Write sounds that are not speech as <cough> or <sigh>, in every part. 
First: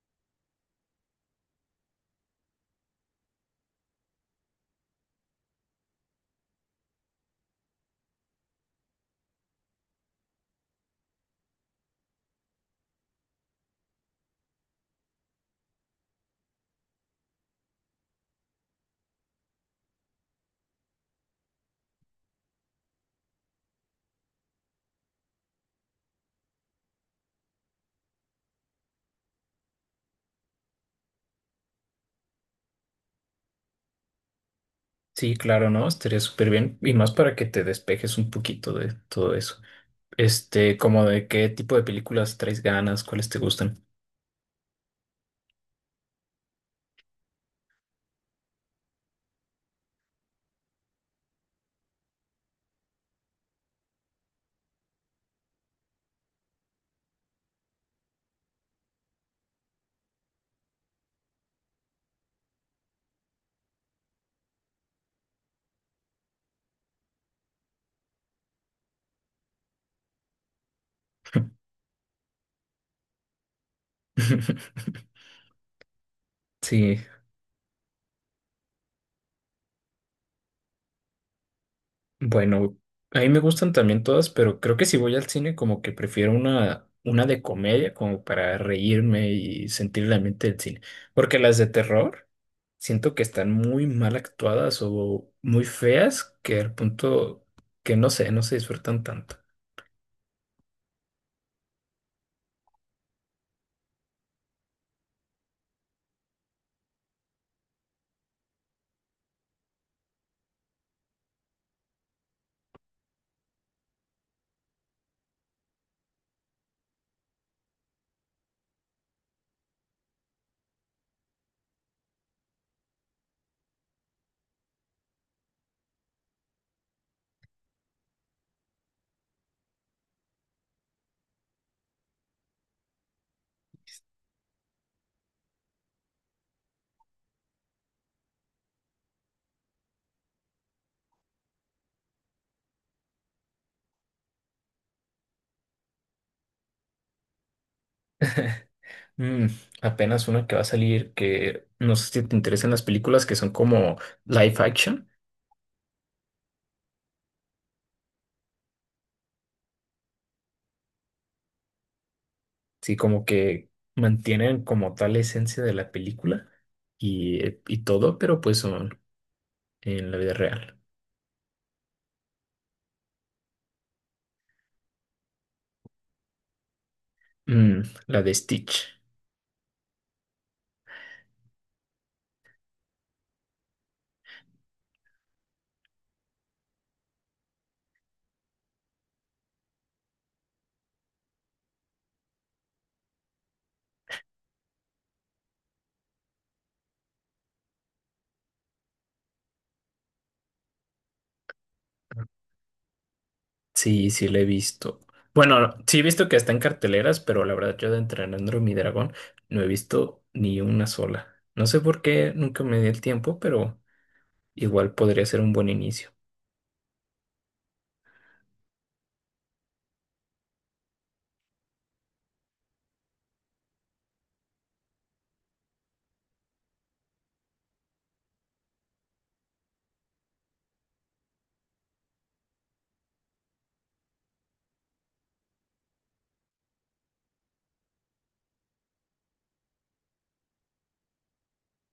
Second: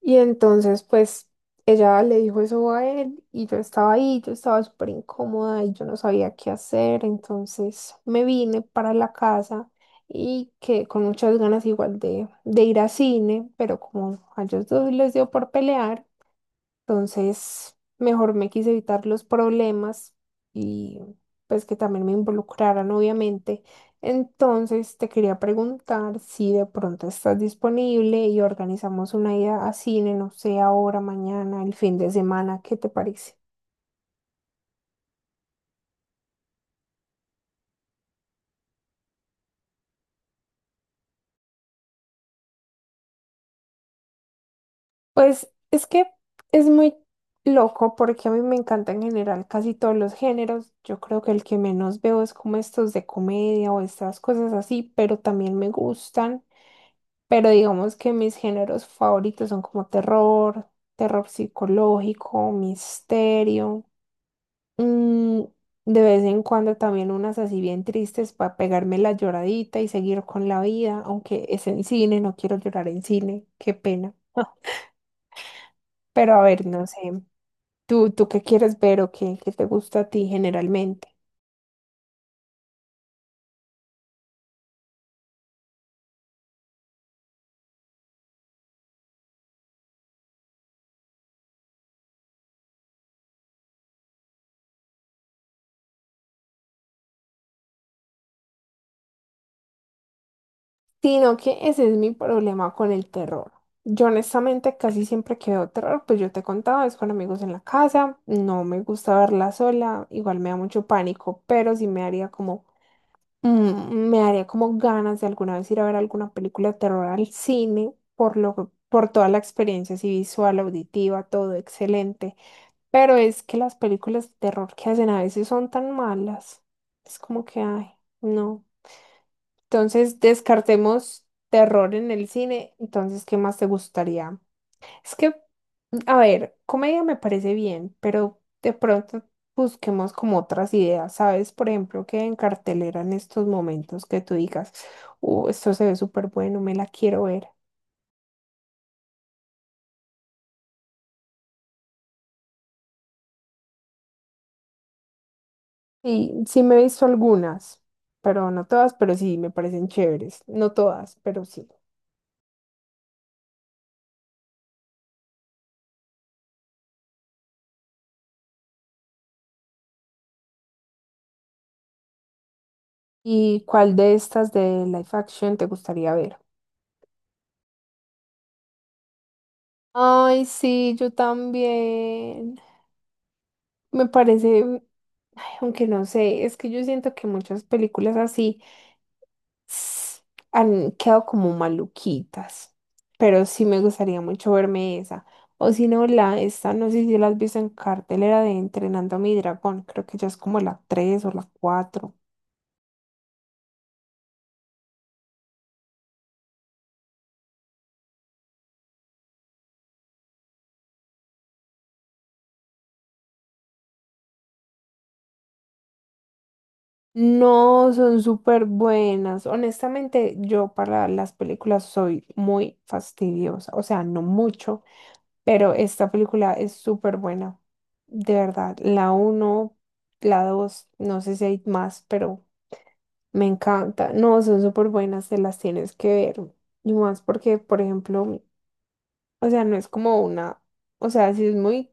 Y entonces, pues, ella le dijo eso a él y yo estaba ahí, yo estaba súper incómoda y yo no sabía qué hacer. Entonces me vine para la casa y que con muchas ganas igual de ir a cine, pero como a ellos dos les dio por pelear. Entonces, mejor me quise evitar los problemas y pues que también me involucraran, obviamente. Entonces, te quería preguntar si de pronto estás disponible y organizamos una ida a cine, no sé, ahora, mañana, el fin de semana, ¿qué te parece? Sí, claro, ¿no? Estaría súper bien. Y más para que te despejes un poquito de todo eso. Este, como de qué tipo de películas traes ganas, cuáles te gustan. Pues es que es muy loco porque a mí me encanta en general casi todos los géneros. Yo creo que el que menos veo es como estos de comedia o estas cosas así, pero también me gustan. Pero digamos que mis géneros favoritos son como terror, terror psicológico, misterio. mm, de vez en cuando también unas así bien tristes para pegarme la lloradita y seguir con la vida, aunque es en cine, no quiero llorar en cine, qué pena. <laughs> Pero a ver, no sé, Sí, ¿tú qué quieres ver o qué te gusta a ti generalmente. bueno, a mí me gustan también todas, pero creo que si voy al cine como que prefiero una de comedia como para reírme y sentir la mente del cine. Porque las de terror siento que están muy mal actuadas o muy feas que al punto que no sé, no se disfrutan tanto. Sino que ese es mi problema con el terror. Yo honestamente casi siempre que veo terror, pues yo te contaba, es con amigos en la casa, no me gusta verla sola, igual me da mucho pánico, pero sí me haría me haría como ganas de alguna vez ir a ver alguna película de terror al cine, por toda la experiencia así visual, auditiva, todo excelente. Pero es que las películas de terror que hacen a veces son tan malas, es como que, ay, no. Entonces, descartemos terror en el cine. Entonces, ¿qué más te gustaría? Es que, a ver, comedia me parece bien, pero de pronto busquemos como otras ideas, ¿sabes? Por ejemplo, que en cartelera en estos momentos que tú digas, esto se ve súper bueno, me la quiero ver. <laughs> Mm, Apenas una que va a salir que no sé si te interesan las películas que son como live action, Y sí me he visto algunas, pero no todas, pero sí me parecen chéveres. No todas, pero sí. sí, como que mantienen como tal la esencia de la película y todo, pero pues son en la vida real. ¿Y cuál de estas de live action te gustaría ver? La de Stitch. Ay, sí, yo también. Me parece, mm, ay, aunque no sé, es que yo siento que muchas películas así s- han quedado como maluquitas, pero sí me gustaría mucho verme esa. O si no, la esta, no sé si la has visto en cartelera de Entrenando a mi dragón, creo que ya es como la tres o la cuatro. Sí, sí, la he visto. Bueno, sí he visto que está en carteleras, pero la verdad yo de Entrenando mi Dragón no he visto ni una sola. No sé por qué nunca me di el tiempo, pero igual podría ser un buen inicio. No, son súper buenas. Honestamente, yo para las películas soy muy fastidiosa, o sea, no mucho. Pero esta película es súper buena, de verdad. La uno, la dos, no sé si hay más, pero me encanta. No, son súper buenas, te las tienes que ver. Y más porque, por ejemplo, o sea, no es como una, o sea, sí es muy,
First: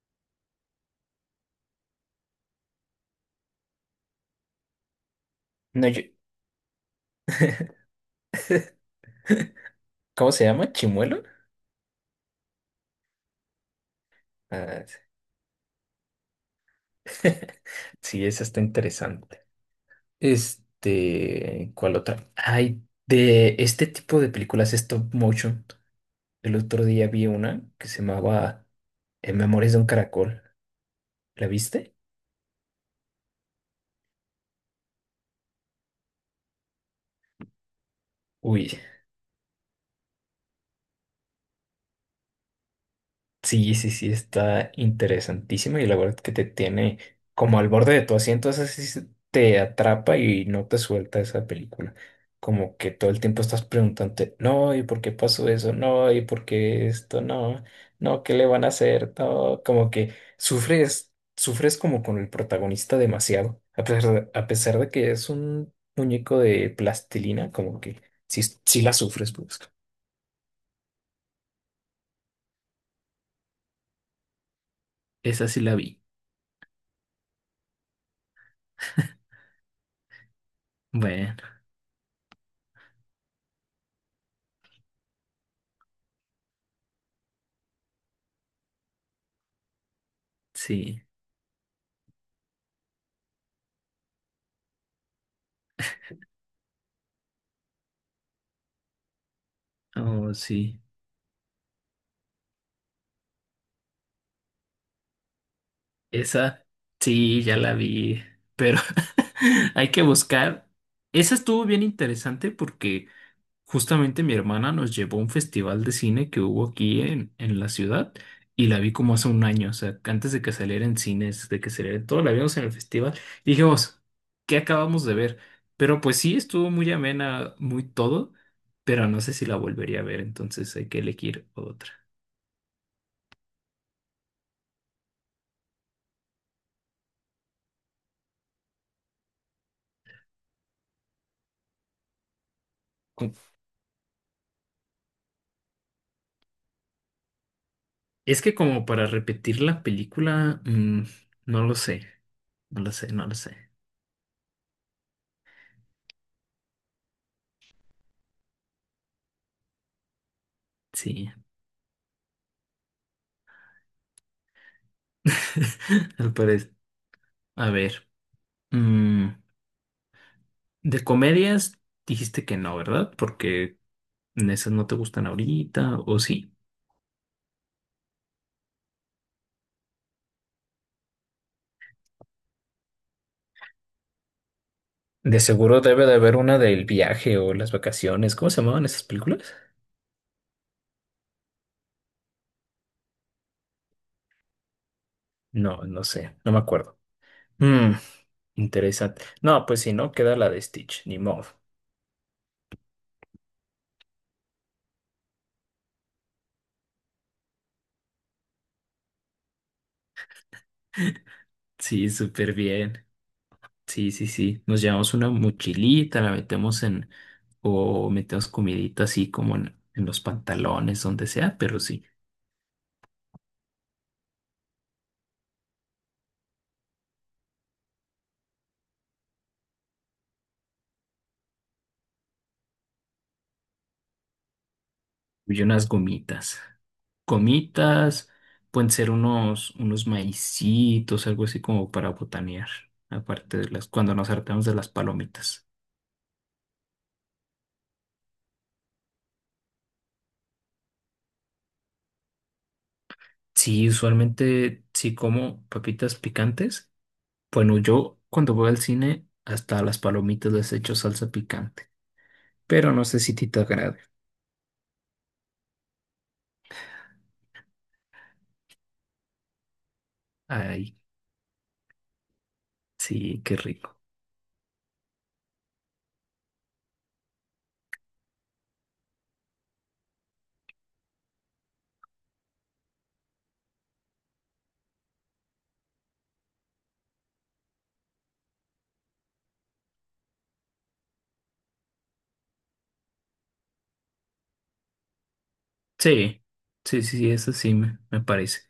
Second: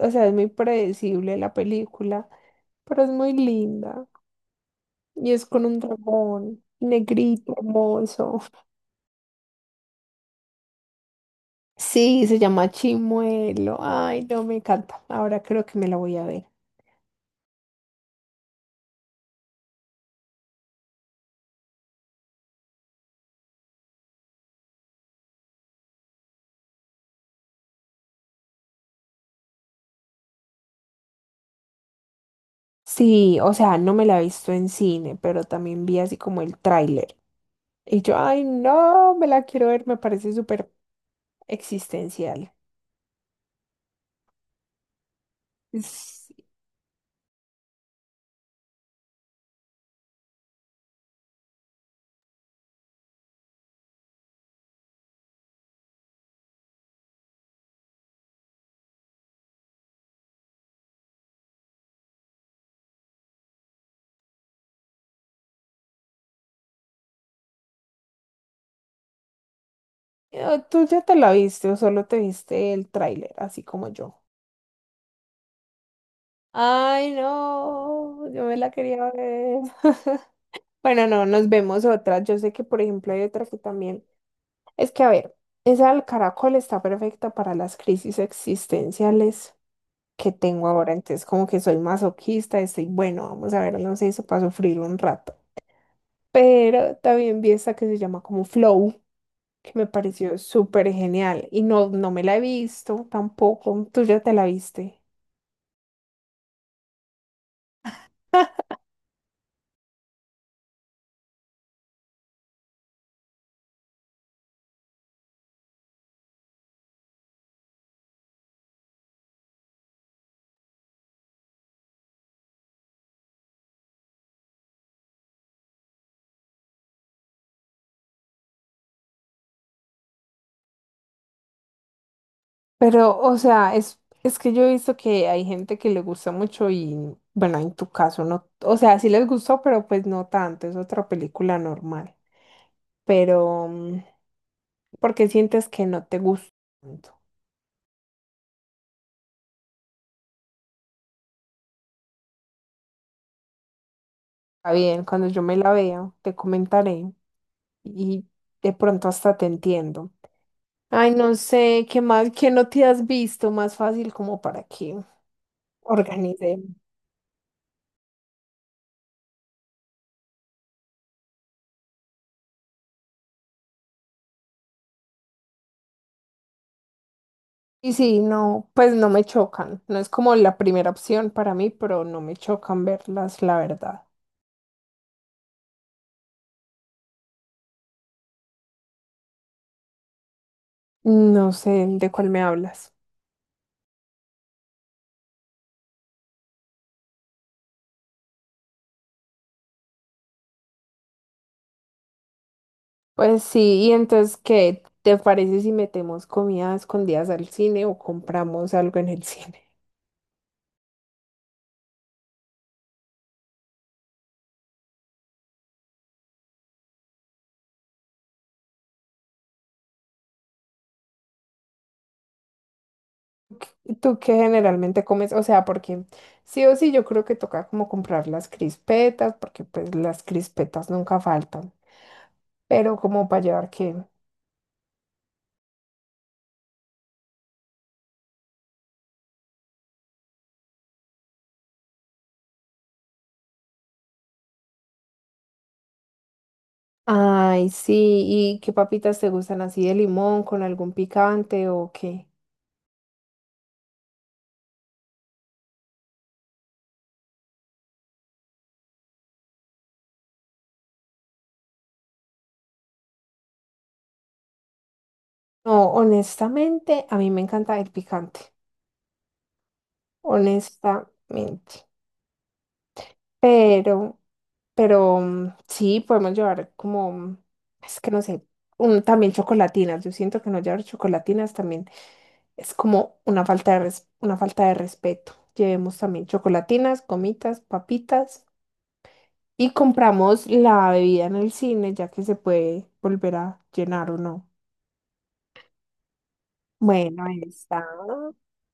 o sea, es muy predecible la película, pero es muy linda. Y es con un No, yo- dragón negrito, hermoso. ¿Cómo se llama? ¿Chimuelo? Sí, se llama Chimuelo. Ay, no, me Ah, sí, encanta. Ahora creo que me la voy a ver. <laughs> sí, esa está interesante. Este, ¿cuál otra? Hay de este tipo de películas stop motion. El otro día vi una que se llamaba Memorias de un caracol. ¿La viste? Sí, o sea, no me la he visto en cine, pero también vi así como el tráiler. Y yo, ay, Uy, no, me la quiero ver, me parece súper existencial. sí, sí, sí, está interesantísima y la verdad Es- que te tiene como al borde de tu asiento, esa sí te atrapa y no te suelta esa película. Como que todo el tiempo estás preguntándote, no, ¿y por qué pasó eso? No, ¿y por qué esto? No, no, ¿qué le van a hacer? No, como que sufres, sufres como con el protagonista demasiado, a pesar de que es un muñeco de plastilina, como que sí, sí la sufres, pues. ¿Tú ya te la viste o solo te viste el tráiler, así como yo? Esa sí la vi. Ay, no, yo me la quería ver. <laughs> Bueno, no, Bueno, nos vemos otra. Yo sé que, por ejemplo, hay otra que también. Es que, a ver, esa del caracol está perfecta para las crisis existenciales que tengo ahora. sí. Entonces, como que soy masoquista, estoy, bueno, vamos a ver, no sé, eso para sufrir un rato. Pero también vi esta que se llama como Flow, que me Oh, pareció sí. súper genial. Y no, no me la he visto tampoco. ¿Tú ya te la viste? Esa, sí, ya la vi, pero <laughs> hay que buscar. Esa estuvo bien interesante porque justamente mi hermana nos llevó a un festival de cine que hubo aquí en la ciudad y la vi como hace un año, o sea, antes de que saliera en cines, de que saliera en todo, la vimos en el festival. Y dijimos, ¿qué acabamos de ver? Pero pues sí, estuvo muy amena, muy todo, pero no sé si la volvería a ver, entonces hay que elegir otra. Pero, o sea, es que yo he visto que hay gente que le gusta mucho y, bueno, en tu caso no, o sea, sí les gustó, pero pues no tanto, es otra película normal. Pero, mm, ¿Por qué sientes que no te gusta tanto? Es que como para repetir la película, no lo sé, no lo sé, no lo sé. Está bien, cuando yo me la vea, te comentaré y de pronto hasta te entiendo. Ay, no Sí, sé, qué más, qué no te has visto, más fácil como para que <laughs> al organicemos. parecer. A ver, mm, de comedias dijiste que no, ¿verdad? Porque esas no te gustan ahorita, ¿o sí? Y sí, no, pues no me chocan. No es como la primera opción para mí, pero no me chocan verlas, la verdad. De seguro debe de haber una del viaje o las vacaciones. ¿Cómo se llamaban esas películas? No sé de cuál me hablas. No, no sé, no me acuerdo. Mm, interesante. No, pues si no, queda la de Stitch, ni modo. Pues sí, y entonces, ¿qué te parece si metemos comidas escondidas al cine o compramos algo en el <laughs> cine? Sí, súper bien. Sí, sí, sí. Nos llevamos una mochilita, o metemos comidita así como en los pantalones, donde sea, pero sí. ¿Tú qué generalmente comes? O sea, porque sí o sí yo creo que toca como comprar las crispetas, porque pues las crispetas nunca faltan. Pero como para llevar qué. Y unas gomitas. Gomitas, pueden ser unos maicitos, algo así como para botanear, aparte de las, cuando nos hartamos de las palomitas. Ay, sí, ¿y qué papitas te gustan así de limón con algún picante o qué? Sí, usualmente sí como papitas picantes. Bueno, yo cuando voy al cine, hasta a las palomitas les echo salsa picante, pero no sé si a ti te agrade. No, honestamente, a mí me encanta el picante, Ay, honestamente. sí, qué rico. Pero, pero sí, podemos llevar como, es que no sé, también chocolatinas. Yo siento que no llevar chocolatinas también es como una falta una falta de respeto. Llevemos también chocolatinas, gomitas, papitas. Y compramos la bebida en el cine, ya que se puede volver a llenar o no. Sí, sí, sí, Bueno, sí, ahí eso sí está. Me parece.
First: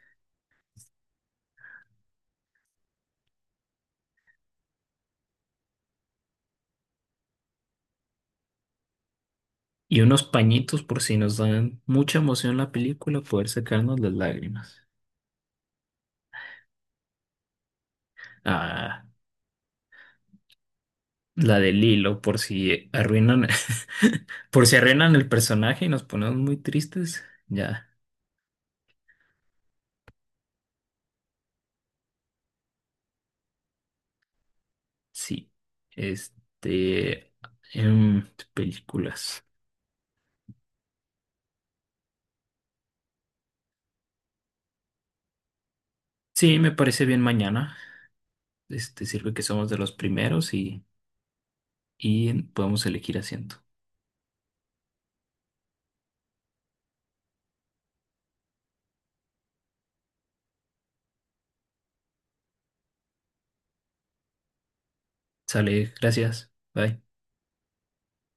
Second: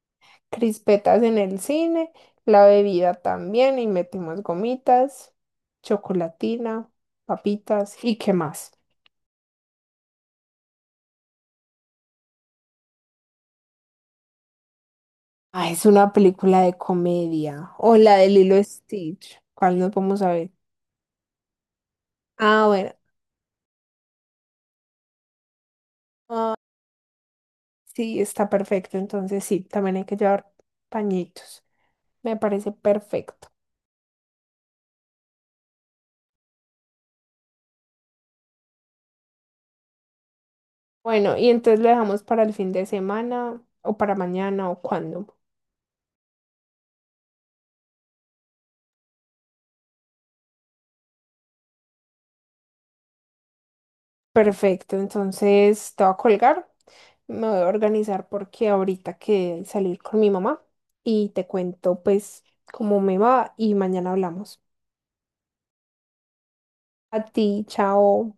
Crispetas en el cine, la bebida también, y metimos gomitas, chocolatina, papitas, ¿y qué más? Y unos pañitos por si nos dan mucha emoción la película, poder secarnos las lágrimas. Ah, es una película de comedia. O la de Lilo y Ah, Stitch. ¿Cuál nos vamos a ver? la de Lilo, por Ah, si bueno, arruinan, <laughs> por si arruinan el personaje y nos ponemos muy tristes. Ya, sí, está perfecto. Entonces sí, también hay que llevar pañitos. Me parece perfecto. sí. Este, em, películas. Bueno, y entonces lo dejamos para el fin de semana o para mañana o cuando. Sí, me parece bien mañana. Este, sirve que somos de los primeros y podemos elegir asiento. Perfecto, entonces te voy a colgar, me voy a organizar porque ahorita que salir con mi mamá y te cuento pues cómo me va y mañana hablamos. Sale, gracias. Bye. A ti, chao.